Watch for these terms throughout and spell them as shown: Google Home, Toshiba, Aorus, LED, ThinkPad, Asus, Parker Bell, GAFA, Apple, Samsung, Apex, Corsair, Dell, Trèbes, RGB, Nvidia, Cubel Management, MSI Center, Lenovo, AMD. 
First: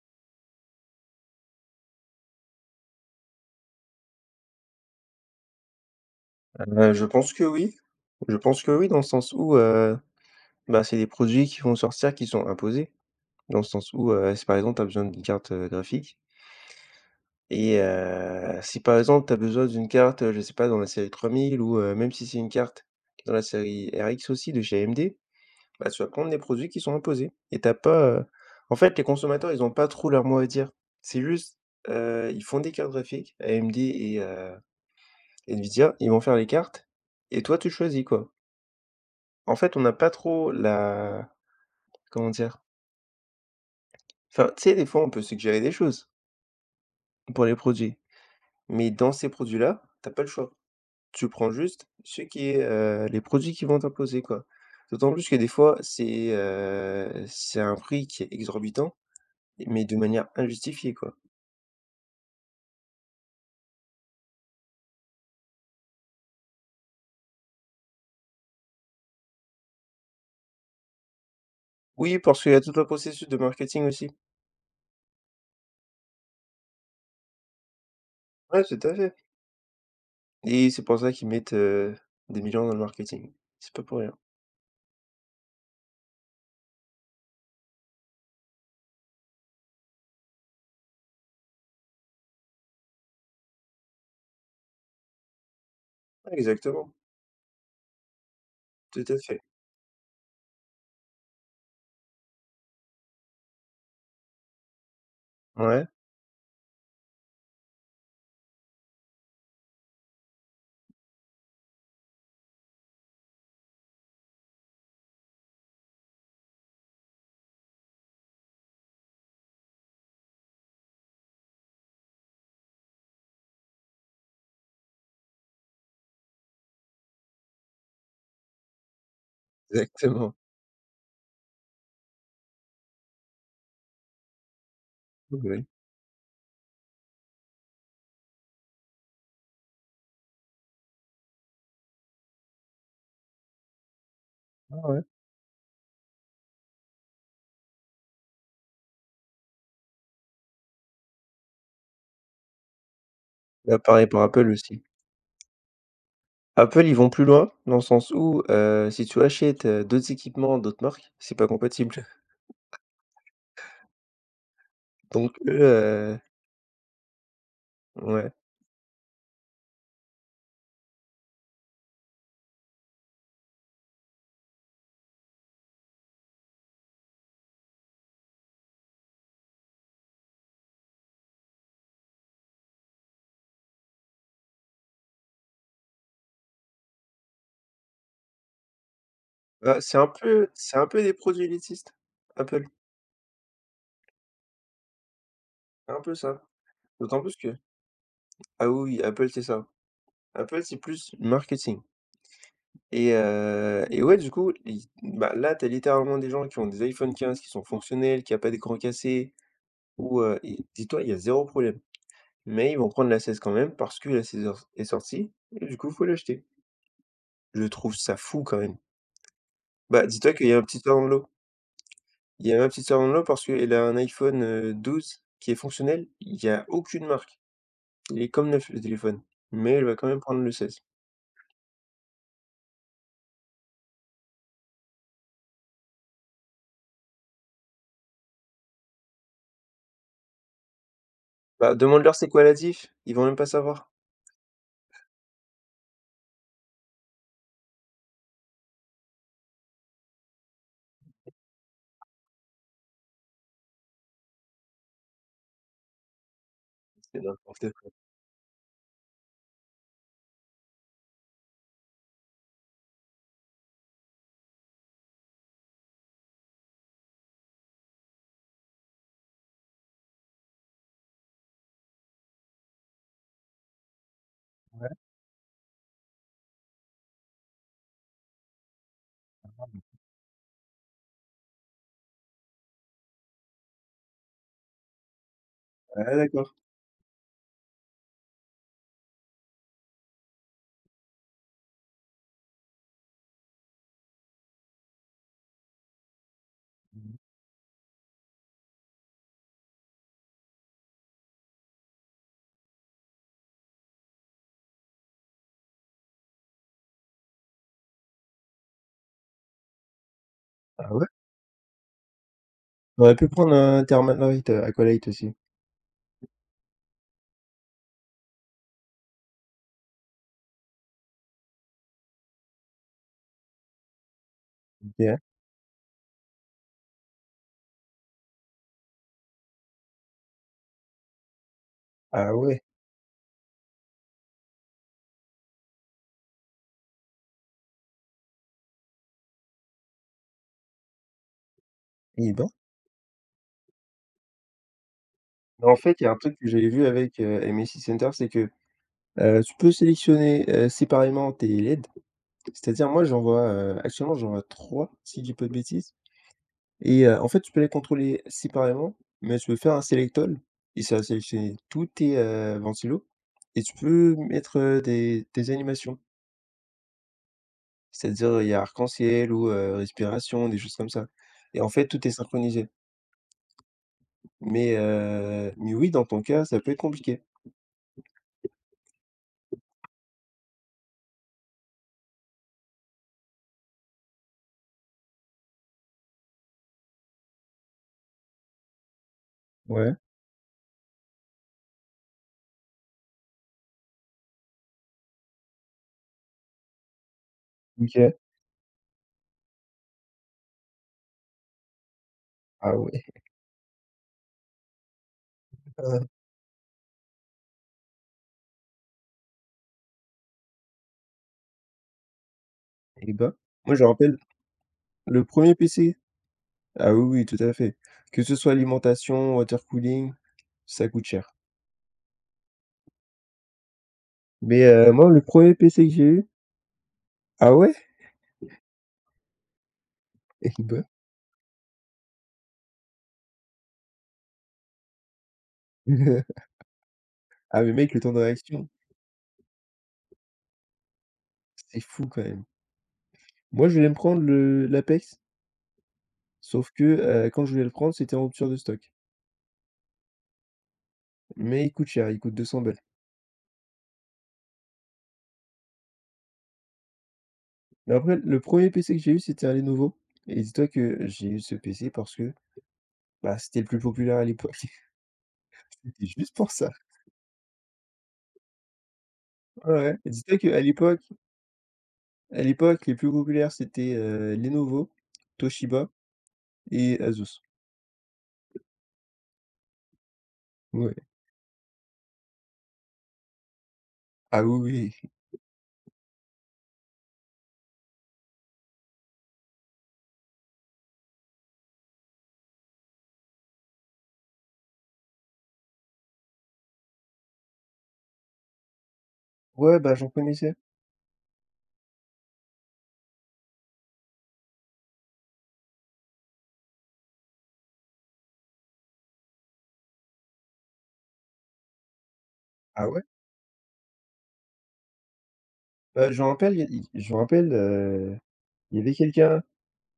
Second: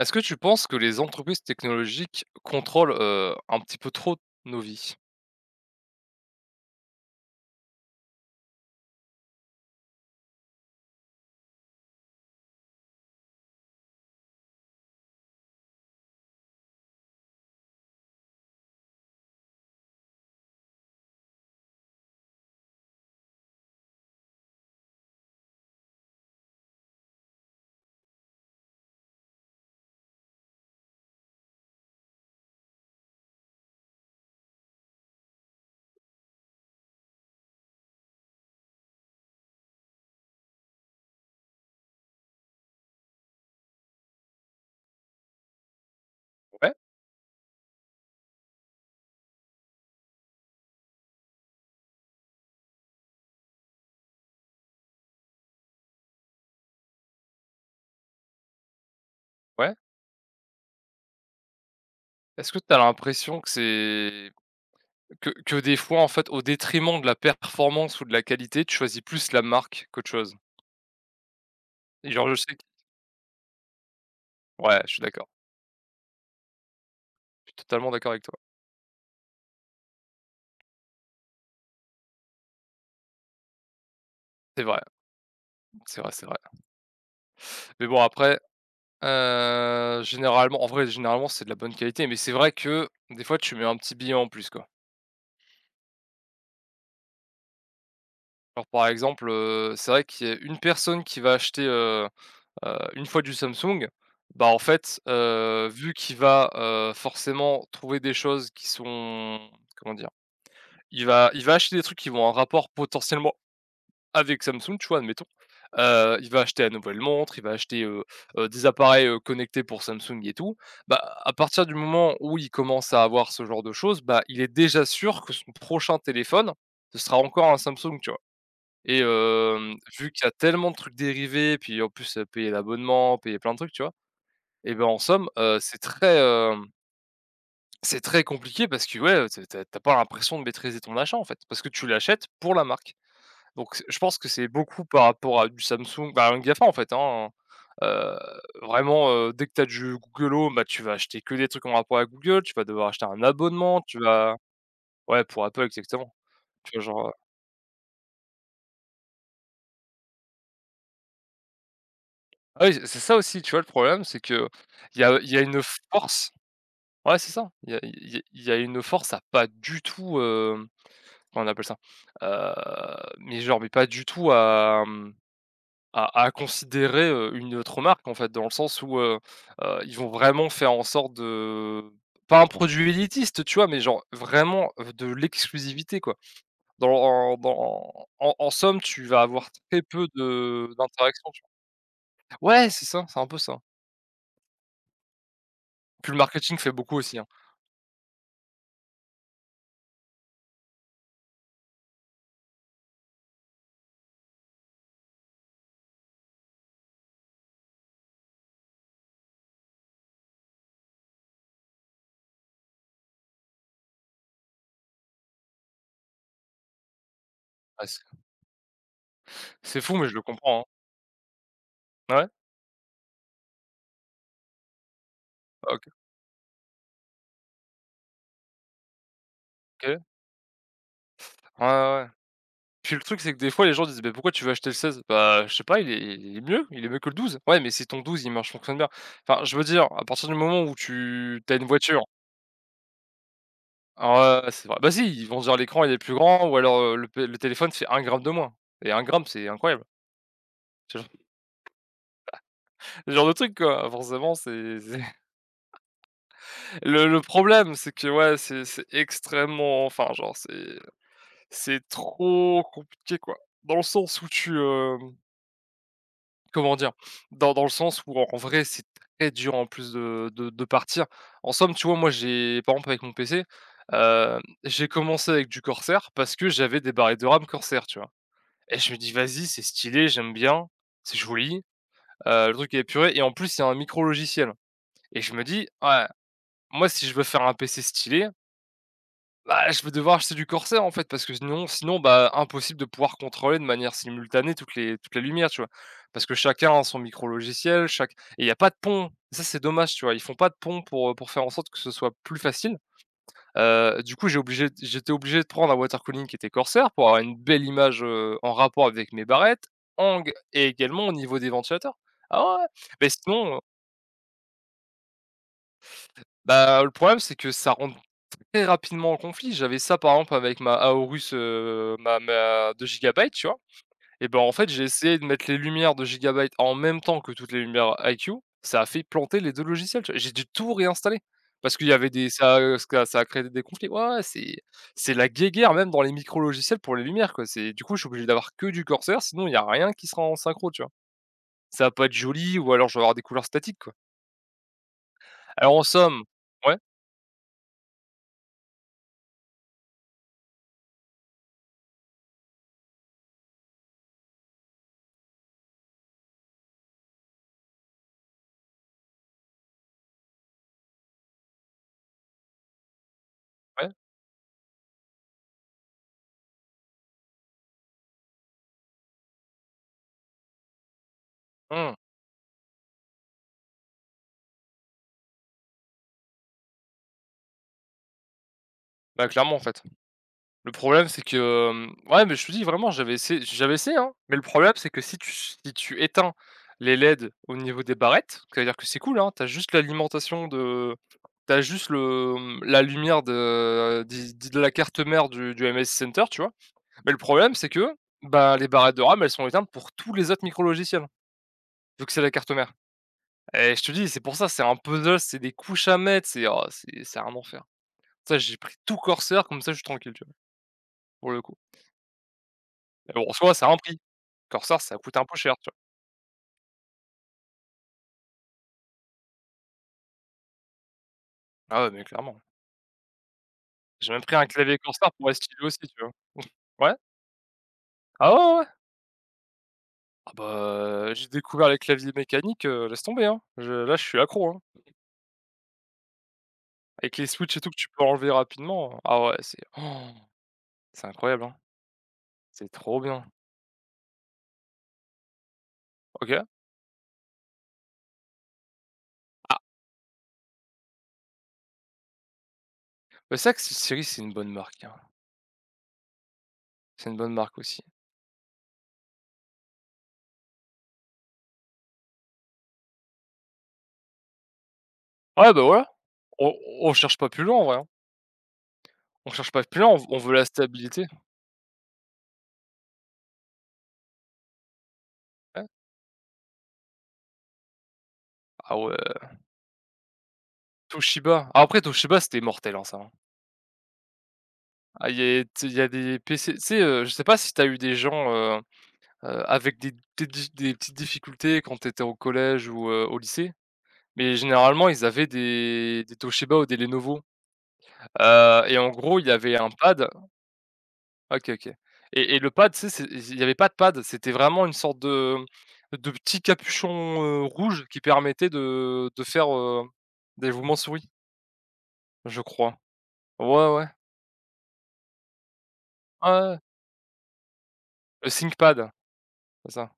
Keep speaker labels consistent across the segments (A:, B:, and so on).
A: Est-ce que tu penses que les entreprises technologiques contrôlent, un petit peu trop nos vies?
B: Je pense que oui. Je pense que oui, dans le sens où, bah, c'est des produits qui vont sortir qui sont imposés. Dans le sens où, si par exemple tu as besoin d'une graphique et si par exemple tu as besoin d'une carte, je sais pas dans la série 3000 ou même si c'est une carte dans la série RX aussi de chez AMD, bah, tu vas prendre des produits qui sont imposés et t'as pas, en fait les consommateurs ils ont pas trop leur mot à dire. C'est juste, ils font des cartes graphiques, AMD et Nvidia, ils vont faire les cartes et toi tu choisis quoi. En fait, on n'a pas trop la comment dire? Enfin, tu sais, des fois, on peut suggérer des choses
A: Ouais,
B: pour les produits, mais dans ces produits-là, t'as pas le choix. Tu prends juste ce qui est, les produits qui vont t'imposer, quoi. D'autant plus que des fois, c'est un prix qui est exorbitant,
A: ouais.
B: mais de manière injustifiée, quoi.
A: Est-ce que tu as l'impression que c'est que des fois, en fait, au détriment de la performance ou de la qualité, tu choisis plus la marque qu'autre chose? Et
B: Oui,
A: genre, je
B: parce qu'il
A: sais
B: y a
A: que
B: tout un processus de marketing aussi.
A: ouais, je suis d'accord. Je suis totalement d'accord avec toi.
B: Ouais, tout à fait et c'est pour ça qu'ils mettent, des millions dans le marketing. C'est pas pour rien.
A: C'est vrai, c'est vrai, c'est vrai. Mais bon après, généralement en vrai, généralement, c'est de la bonne qualité, mais c'est vrai que des fois, tu mets un petit billet en plus, quoi.
B: Exactement,
A: Alors par
B: tout à
A: exemple,
B: fait.
A: c'est vrai qu'il y a une personne qui va acheter, une fois du Samsung, bah, en fait,
B: Ouais,
A: vu qu'il va, forcément trouver des choses qui sont comment dire? Il va acheter des trucs qui vont en rapport potentiellement avec Samsung, tu vois? Admettons. Il va acheter la nouvelle montre, il va acheter, des appareils, connectés pour Samsung et tout. Bah, à partir du moment où il commence à avoir ce genre de choses, bah, il est déjà sûr que son prochain téléphone, ce sera encore un Samsung, tu vois? Et hem, vu qu'il y a
B: exactement.
A: tellement de trucs dérivés, puis en plus, payer l'abonnement, payer plein de trucs, tu vois? Et ben, en somme,
B: Oui, oui.
A: c'est très, hem, c'est très compliqué parce que, ouais, t'as as tu pas l'impression de maîtriser ton achat, en fait, parce que tu l'achètes pour la marque. Donc c je pense que c'est beaucoup
B: Ouais, ouais.
A: par rapport à du Samsung, bah, un GAFA, en fait, hein, heu, vraiment, dès que tu as du Google Home, bah, tu vas acheter que des trucs en rapport avec Google, tu vas devoir acheter un
B: Bah,
A: abonnement, tu
B: pareil pour
A: vas
B: Apple aussi.
A: ouais, pour Apple, exactement. Tu vois,
B: Apple, ils
A: genre,
B: vont plus loin, dans le sens où, si tu achètes, d'autres équipements, d'autres marques, c'est pas compatible.
A: ah oui, c'est ça aussi, tu vois, le problème, c'est que il y a il y
B: Donc
A: a
B: eux,
A: une
B: heu
A: force ouais, c'est ça, il y a y a
B: ouais.
A: y a une force à pas du tout. Comment on appelle ça? Mais genre, mais pas du tout à, mmh, à considérer, une autre marque en fait, dans le sens où, ils vont vraiment faire en sorte de pas un produit élitiste, tu vois? Mais genre vraiment, de l'exclusivité quoi. Dans en, dans en en somme, tu vas avoir
B: Bah,
A: très
B: c'est un
A: peu
B: peu
A: de
B: c'est un peu des
A: d'interactions, tu
B: produits
A: vois?
B: élitistes, Apple,
A: Ouais, c'est ça, c'est un peu ça.
B: c'est un
A: Puis
B: peu
A: le
B: ça.
A: marketing fait beaucoup aussi,
B: D'autant
A: hein.
B: plus que ah oui, oui, Apple, c'est ça. Apple, c'est plus marketing et ouais, du coup, ils bah, là, t'as littéralement des gens qui ont des iPhone 15 qui sont fonctionnels, qui a pas d'écran cassé ou et dis-toi, il y a zéro problème. Mais ils vont prendre la 16 quand même parce que la 16 est sortie et du coup, faut l'acheter. Je
A: Ah
B: trouve ça fou quand même.
A: c'est fou
B: Bah,
A: mais je le
B: dis-toi qu'il y a
A: comprends,
B: un
A: hein.
B: petit sœur dans l'eau.
A: Ouais?
B: Il y a un petit sœur dans l'eau parce qu'elle a un iPhone, 12 qui est
A: OK.
B: fonctionnel. Il y a aucune marque. Il est comme neuf le téléphone, mais elle va
A: OK.
B: quand même prendre le 16.
A: Ouais, ouais, ouais. Puis le truc, c'est que des fois, les gens disent: «Beh, pourquoi tu veux acheter le 16 bah, je sais pas, il est mieux que le douze.» Ouais, mais si ton 12 il marche fonctionne bien. Enfin, je veux dire, à partir du moment où tu as une
B: Bah,
A: voiture
B: demande-leur c'est quoi la diff? Ils vont même pas savoir.
A: ah ouais, c'est vrai. Bah si, ils vont se dire: «L'écran, il est plus grand» ou alors, le p le téléphone fait un gramme de moins et un gramme, c'est incroyable. Ce genre ce genre de truc, quoi, forcément, c'est le
B: C'est n'importe
A: problème,
B: quoi.
A: c'est que, ouais, c'est extrêmement enfin, genre, c'est trop compliqué, quoi. Dans le sens où tu, Comment dire? Dans le sens où, en vrai, c'est très dur en plus de partir. En somme, tu vois, moi, j'ai par exemple avec mon PC, j'ai commencé avec du Corsair parce que j'avais des barrettes de RAM Corsair, tu vois? Et je me dis: «Vas-y, c'est stylé, j'aime bien, c'est joli, le truc est épuré» et en plus, il y a un micro logiciel et je me dis: «Ouais,
B: Ah d'accord.
A: moi, si je veux faire un PC stylé.» Bah, je vais devoir acheter du corsaire, en fait, parce que sinon, bah, impossible de pouvoir contrôler de manière simultanée toutes les lumières, tu vois? Parce que chacun a son micro-logiciel, chaque et il y a pas de pont. Ça, c'est dommage, tu vois? Ils font pas de pont pour faire en sorte que ce soit plus facile. Du coup, j'étais obligé de prendre un water cooling qui était corsaire pour avoir une belle image, en rapport avec mes barrettes, angle et
B: Ah
A: également
B: ouais?
A: au niveau des ventilateurs. Ah ouais, ouais,
B: On
A: mais
B: aurait pu prendre
A: sinon,
B: un Thermalite, Aqualite aussi.
A: bah, le problème, c'est que ça rentre très rapidement en conflit. J'avais ça par exemple avec ma Aorus, ma 2 gigabytes, tu vois? Et ben, en fait, j'ai essayé
B: OK.
A: de mettre les lumières de gigabytes en même temps que toutes les lumières IQ. Ça a fait planter les 2 logiciels, tu vois? J'ai dû tout réinstaller parce qu'il y avait des
B: Ah
A: ça,
B: ouais,
A: ce ça a créé des conflits. Ouais, ouais, c'est la guéguerre même dans les micro-logiciels pour les lumières, quoi. C'est du coup, je suis obligé d'avoir que du Corsair, sinon il y a rien qui sera en synchro, tu vois? Ça va pas être
B: eh ben.
A: joli ou alors je vais avoir des couleurs statiques, quoi. Alors
B: En
A: en
B: fait, il y a un
A: somme
B: truc que j'avais
A: ouais,
B: vu avec, MSI Center, c'est que, tu peux sélectionner, séparément tes LED. C'est-à-dire moi j'envoie, actuellement j'envoie 3 si je dis pas de bêtises et en fait tu peux les contrôler séparément, mais tu peux faire un select all et ça va sélectionner tous tes, ventilos et tu
A: ouais,
B: peux mettre, des animations. C'est-à-dire il y a arc-en-ciel ou, respiration, des choses comme ça et en fait
A: mmh,
B: tout est synchronisé. Mais oui dans ton cas ça peut être compliqué.
A: bah, clairement, en fait. Le problème, c'est que, hem, ouais, mais je te dis vraiment, j'avais essayé, hein, mais le problème, c'est que si tu éteins les LED au niveau des barrettes, c'est-à-dire que c'est cool, hein, t'as juste
B: Ouais,
A: l'alimentation de t'as juste le, mmh, la lumière de la carte mère du MSI Center, tu vois? Mais le problème, c'est que,
B: OK.
A: bah, les barrettes de RAM, elles sont éteintes pour tous les autres micrologiciels, vu que c'est la carte mère
B: Ah ouais.
A: et je te dis, c'est pour ça, c'est un puzzle, c'est des couches à mettre, c'est oh, c'est un enfer. Ça, j'ai pris tout Corsair, comme ça, je suis tranquille, tu vois? Pour le coup. Et
B: Et
A: bon, en
B: bah,
A: soi, ça a
B: moi
A: un
B: je me
A: prix.
B: rappelle
A: Corsair ça coûte un
B: le
A: peu
B: premier
A: cher,
B: er
A: tu vois?
B: PC. Ah oui, oui, tout à fait. Que ce soit alimentation, water cooling, ça coûte cher.
A: Ah ouais, mais clairement. J'ai même pris un
B: Mais
A: clavier
B: moi,
A: Corsair
B: le
A: pour les
B: premier er
A: stylos aussi,
B: PC que
A: tu
B: j'ai
A: vois?
B: eu
A: Ouais.
B: ah ouais?
A: Ah ouais, ouais, ouais. Ah
B: Eh bah
A: bah, j'ai découvert les claviers mécaniques, laisse tomber, hein. Je là, je suis accro, hein. Avec les switches et
B: ah
A: tout
B: mais
A: que tu
B: mec, le
A: peux
B: temps de
A: enlever
B: réaction,
A: rapidement, ah ouais, c'est oh, c'est incroyable, hein.
B: c'est fou quand même.
A: C'est trop bien.
B: Moi, je voulais me prendre le l'Apex,
A: OK.
B: sauf que, quand je voulais le prendre, c'était en rupture de stock.
A: Ah,
B: Mais il coûte cher, il coûte 200 balles.
A: bah, c'est vrai que cette série c'est une bonne marque, hein. C'est une bonne marque aussi.
B: Mais après, le premier er PC que j'ai eu, c'était un Lenovo et dis-toi que j'ai eu ce PC parce que, bah, c'était le plus populaire à l'époque.
A: Ouais, bah, voilà.
B: C'était juste pour
A: On
B: ça.
A: on cherche pas plus loin, en vrai, hein. On cherche pas
B: Ouais,
A: plus loin,
B: ouais.
A: on veut
B: Dis-toi
A: la
B: qu'à l'époque
A: stabilité.
B: À l'époque, les plus populaires, c'était, Lenovo,
A: Ouais.
B: Toshiba et Asus.
A: Ah ouais,
B: Ouais.
A: Toshiba. Ah après Toshiba, c'était mortel, hein, ça, hein.
B: Ah oui,
A: Ah,
B: oui.
A: il est tu il y a des PC tu sais, je sais pas si tu as eu des gens, avec des petites difficultés quand tu étais au collège ou, au lycée, mais généralement, ils avaient des Toshiba ou des Lenovo, et en gros, il y avait un
B: Ouais, bah,
A: pad
B: j'en connaissais.
A: OK, OK et le pad, tu sais, c'est il y avait pas de pad, c'était vraiment une sorte de petit capuchon, rouge qui permettait de faire, des mouvements souris, je crois.
B: Ah ouais?
A: Ouais, ouais.
B: Bah, je me
A: Ouais, ouais.
B: rappelle,
A: Ouais,
B: il y a- il je me rappelle,
A: le
B: il y
A: ThinkPad,
B: avait quelqu'un
A: c'est ça.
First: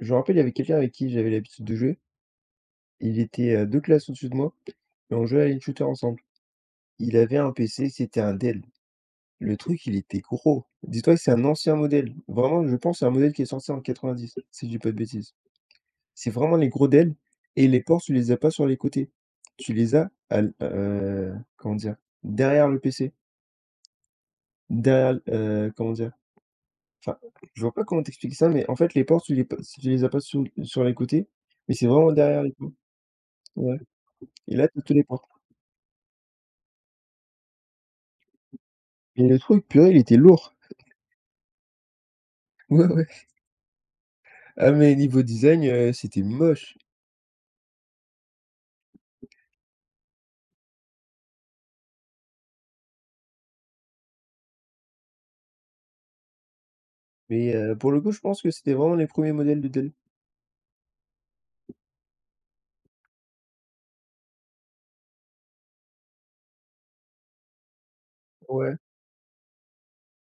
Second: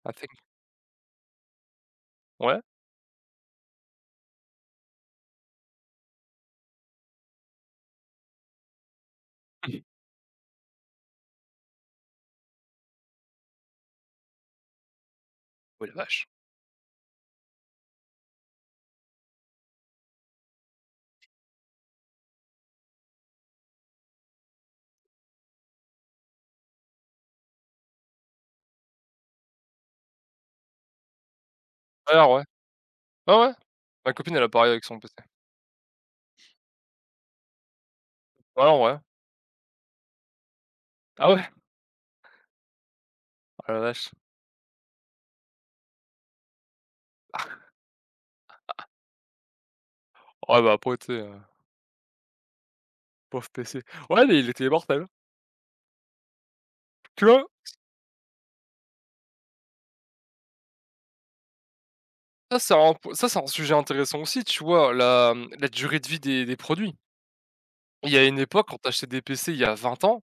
B: je
A: Un
B: me
A: Think
B: rappelle, il y avait quelqu'un avec qui j'avais l'habitude de jouer.
A: ouais.
B: Il était, 2 classes au-dessus de moi et on jouait à shooter ensemble. Il avait un PC, c'était un Dell. Le truc, il était gros. Dis-toi que c'est un ancien modèle. Vraiment, je pense, que c'est un modèle qui est sorti en 90, si je dis pas de bêtises.
A: Oh la vache!
B: C'est vraiment les gros d'ailes et les ports, tu les as pas sur les côtés. Tu les as à l comment dire? Derrière le PC, derrière l comment dire? Enfin, je vois pas comment t'expliquer ça, mais en fait, les ports, tu les as pas sur les côtés, mais c'est vraiment
A: Alors, ouais,
B: derrière les ports.
A: ouais,
B: Ouais
A: ma copine elle a
B: et là,
A: pareil
B: tu
A: avec
B: tous
A: son
B: les
A: PC.
B: ports
A: Ouais, en vrai.
B: et le truc, purée, il était lourd.
A: Ah ouais?
B: Ouais, ouais.
A: Ah la vache.
B: Ah mais niveau design, c'était moche,
A: Ouais, bah, après, tu sais, pauvre PC. Ouais, mais il était mortel. Tu vois?
B: mais pour le coup, je pense que c'était vraiment les premiers modèles de Dell.
A: Ça, c'est un p ça, c'est un sujet intéressant aussi, tu vois? La, mmh, la durée de vie des produits. Il y a une époque,
B: Ouais.
A: quand t'achetais achetais des PC il y a 20 ans,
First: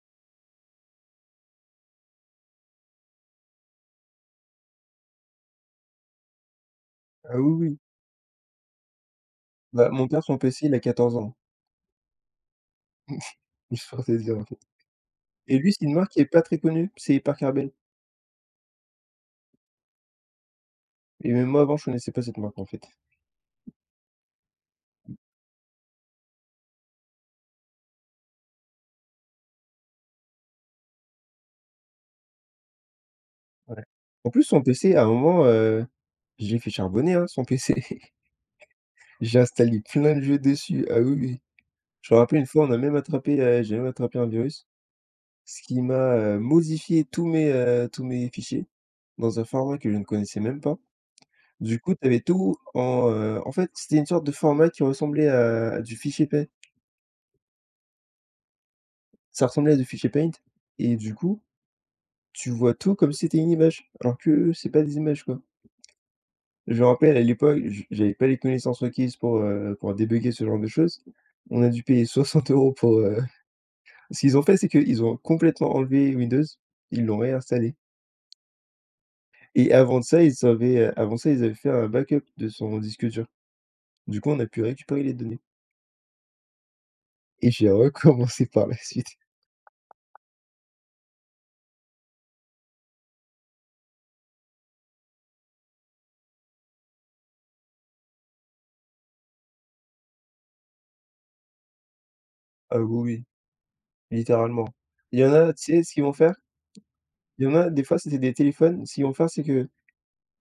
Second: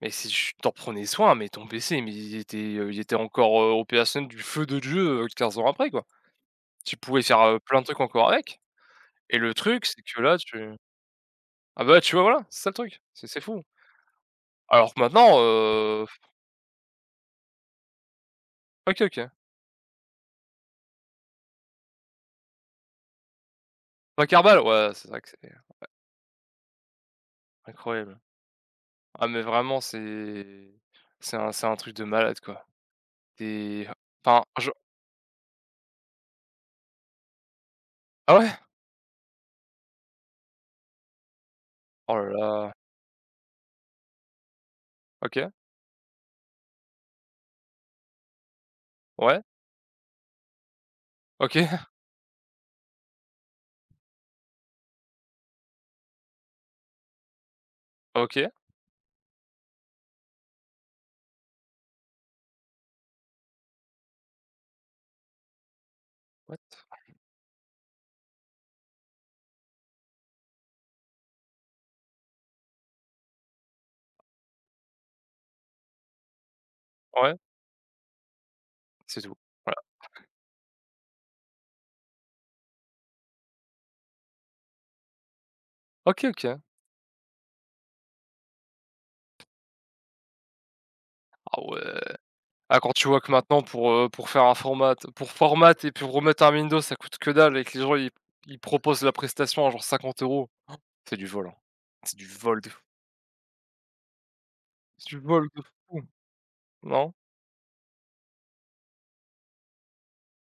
A: mais si tu t'en prenais soin, mais ton PC, mais il était encore, opérationnel du feu de Dieu, 15 ans après, quoi. Tu pouvais
B: Ah
A: faire,
B: oui, oui.
A: plein de trucs encore avec et le truc,
B: Bah,
A: c'est
B: mon
A: que
B: père,
A: là,
B: son
A: tu
B: PC, il a 14 ans,
A: ah bah, tu vois, voilà, c'est ça le truc, c'est fou.
B: juste te dire.
A: Alors que maintenant,
B: Et lui, c'est une marque qui est pas très connue, c'est Parker Bell
A: OK, OK.
B: et même moi avant je connaissais pas cette marque en fait.
A: 50 balles? Ouais, c'est
B: Mmh.
A: vrai que c'est incroyable. Ah mais vraiment c'est un truc de malade quoi.
B: Ouais.
A: C'est
B: En plus
A: enfin
B: son
A: je
B: PC à un moment, je l'ai fait charbonner, hein, son PC.
A: ah ouais?
B: J'ai installé plein de jeux dessus, ah oui, oui. Je
A: Oh
B: me
A: là
B: rappelle une fois on
A: là.
B: a même attrapé, j'ai même attrapé un virus,
A: OK.
B: ce qui m'a, modifié tous mes fichiers dans
A: Ouais.
B: un format que je ne connaissais même pas.
A: OK.
B: Du coup, tu avais tout en, en fait, c'était une sorte de format qui ressemblait à du fichier paint.
A: OK.
B: Ça ressemblait à du fichier paint et du coup, tu vois tout comme si c'était une image, alors que c'est pas des images, quoi.
A: What?
B: Je me rappelle à l'époque, j'avais pas les connaissances requises pour débugger ce genre de choses. On a dû payer 60 € pour, ce qu'ils ont fait, c'est qu'ils ont complètement enlevé Windows, ils l'ont
A: Ouais,
B: réinstallé
A: c'est tout.
B: et
A: Voilà.
B: avant ça, ils avaient fait un backup de son disque dur. Du coup, on a pu récupérer les données.
A: OK, OK. Ah
B: Et j'ai recommencé par la suite.
A: ouais. Ah quand tu vois que maintenant pour faire un format et puis remettre un Windows ça coûte que dalle et que les gens ils proposent la prestation à genre 50 euros. C'est du vol, hein. C'est du vol de
B: Ah
A: fou.
B: oui, oui, littéralement.
A: C'est du
B: Il y en
A: vol
B: a,
A: de
B: tu sais ce
A: fou,
B: qu'ils vont faire?
A: non?
B: Il y en a, des fois, c'était des téléphones. Ce qu'ils vont faire, c'est que,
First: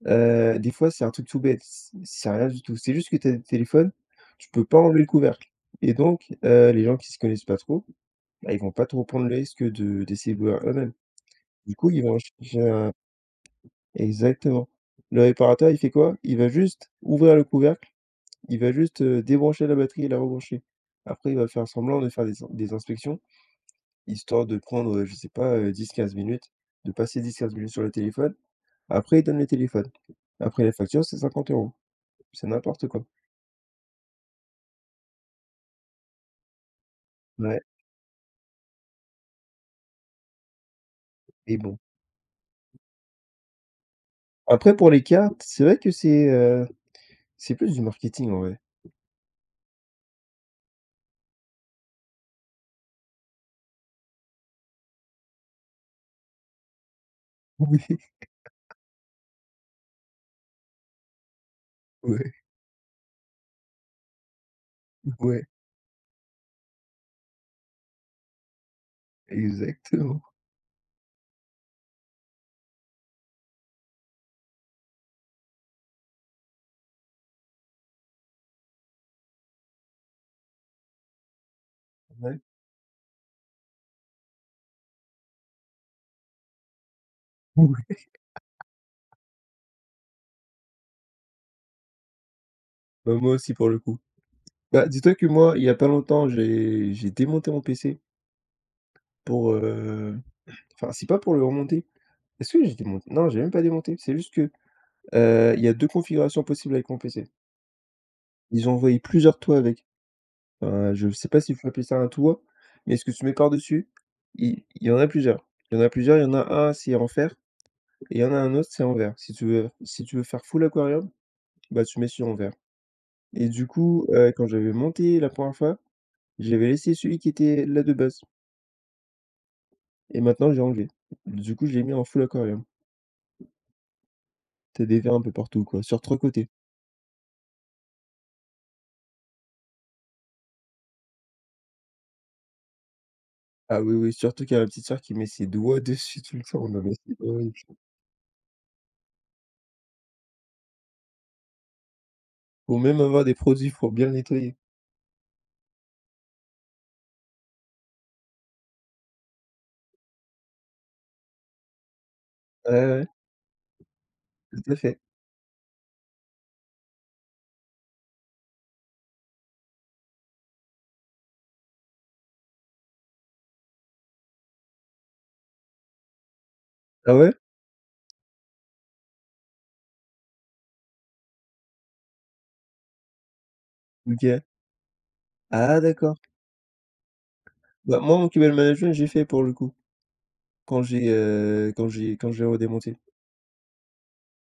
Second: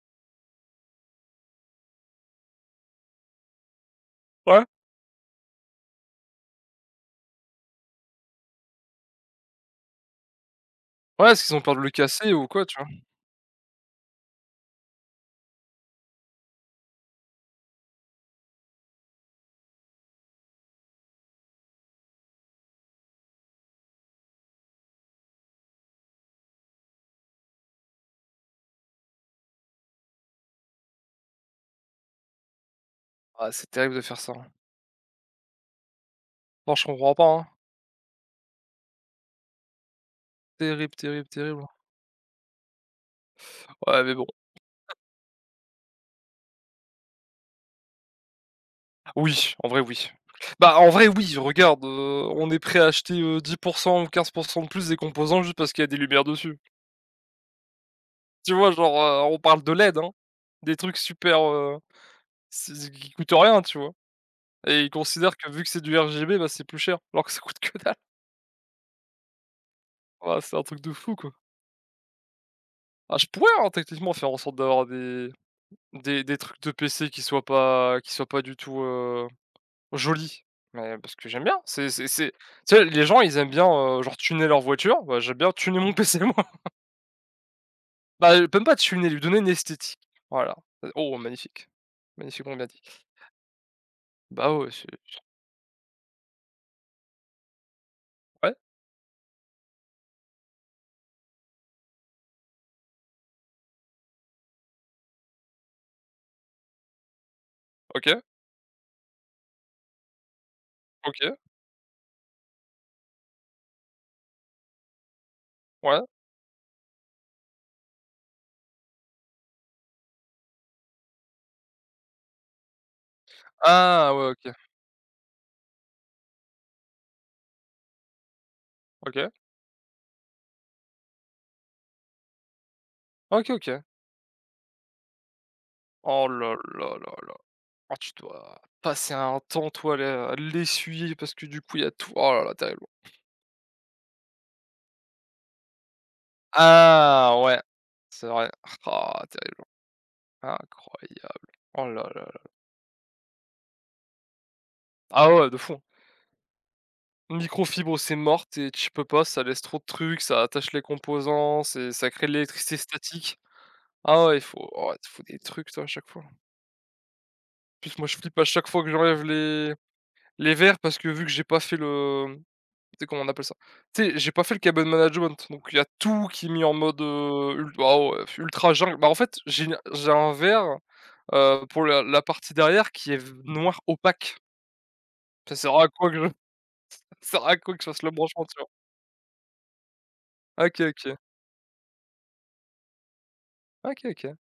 B: des fois, c'est un truc tout bête, c'est rien du tout. C'est juste que tu as des téléphones, tu
A: Ouais?
B: peux pas enlever le couvercle et donc les gens qui se connaissent pas trop bah, ils vont pas trop prendre le risque de d'essayer de voir eux-mêmes.
A: Ouais, parce qu'ils ont
B: Du
A: peur de le
B: coup, ils vont
A: casser ou
B: chercher
A: quoi, tu vois?
B: un exactement. Le réparateur, il fait quoi? Il va juste ouvrir le couvercle, il va juste, débrancher la batterie et la rebrancher. Après, il va faire semblant de faire des inspections, histoire de prendre, je sais pas, 10-15 minutes, de passer 10-15 minutes sur le téléphone. Après, il donne le téléphone. Après la facture, c'est 50 €. C'est n'importe quoi.
A: Ah c'est terrible de faire ça, hein. Non, je comprends pas, hein.
B: Ouais,
A: Terrible, terrible,
B: et
A: terrible.
B: bon.
A: Ouais, mais bon.
B: Après pour les cartes, c'est vrai que c'est plus du marketing en vrai.
A: Oui, en vrai, oui. Bah, en vrai, oui, regarde, on est prêt à acheter, 10 ou 15 de plus des composants juste parce qu'il y a des lumières dessus. Tu vois? Genre, on parle de LED, hein. Des trucs super,
B: Oui,
A: c'est qui coûtent rien, tu vois? Et ils considèrent
B: ouais, ouais,
A: que vu que c'est du RGB, bah, c'est plus cher, alors que ça coûte que dalle.
B: exactement.
A: Ouah, c'est un truc de fou, quoi. Ah, je pourrais, hein, techniquement faire en sorte d'avoir des trucs de PC qui soient pas du tout, joli, mais parce que j'aime bien. C'est
B: Ouais.
A: tu sais, les gens, ils aiment bien, genre tuner leur voiture, bah, j'aime bien tuner mon PC, moi.
B: Oui.
A: Bah, même pas tuner, lui donner une esthétique, voilà. Oh, magnifique, magnifiquement bien dit.
B: Bah, moi aussi pour le coup.
A: Bah, ouais, c'est
B: Bah, dis-toi que moi, il y a pas longtemps, j'ai démonté mon PC
A: ouais,
B: pour, enfin, c'est pas pour le remonter. Est-ce que j'ai démonté? Non, j'ai même pas démonté. C'est juste que, il y a 2 configurations possibles avec mon PC.
A: OK,
B: Ils ont envoyé plusieurs toits avec. Enfin, je sais
A: OK,
B: pas s'il faut appeler ça un toit, mais ce que tu mets par-dessus, il y en a plusieurs. Il y en a
A: ouais.
B: plusieurs, il y en a un, c'est en fer et il y en a un autre, c'est en verre. Si tu veux faire full aquarium, bah, tu mets sur en verre et du coup,
A: Ah ouais,
B: quand
A: OK,
B: j'avais monté la première fois, j'avais laissé celui qui était là de base
A: OK,
B: et maintenant j'ai enlevé. Du coup, je l'ai mis en full aquarium.
A: OK, OK.
B: T'as des vers un peu partout, quoi, sur 3
A: Oh
B: côtés.
A: là là là là. Oh, tu dois passer un temps, toi, à le à l'essuyer parce que du coup, il y a tout. Oh là là, terrible.
B: Ah oui, oui, surtout qu'il y a ma petite sœur qui met ses doigts dessus tout le temps. Non, mais c'est
A: Ah
B: horrible.
A: ouais, c'est vrai. Ah terrible, incroyable. Oh là là là.
B: Faut même avoir des produits pour bien le nettoyer.
A: Ah ouais, de fond microfibre, c'est mort, et tu peux pas, ça laisse trop de trucs, ça attache les composants, c'est ça crée de
B: Ouais,
A: l'électricité
B: ouais,
A: statique. Ah ouais, il
B: tout
A: faut
B: à
A: oh,
B: fait.
A: il faut des trucs toi à chaque fois. En plus moi je flippe à chaque fois que j'enlève les verres parce que vu que j'ai pas fait le tu sais comment on appelle ça? Tu sais, j'ai pas fait le cabin management, donc il y a tout qui est mis en mode,
B: Ah ouais?
A: ul ah ouais, ultra jungle. Bah en fait, j'ai un verre, pour la partie derrière qui est v noir opaque.
B: OK.
A: Ça sert
B: Ah
A: à quoi que
B: d'accord.
A: je ça sert à quoi que je
B: Bah,
A: fasse le
B: moi, mon
A: branchement,
B: Cubel
A: tu vois?
B: Management, j'ai fait pour le coup,
A: OK, OK.
B: quand je l'ai redémonté.
A: OK, OK.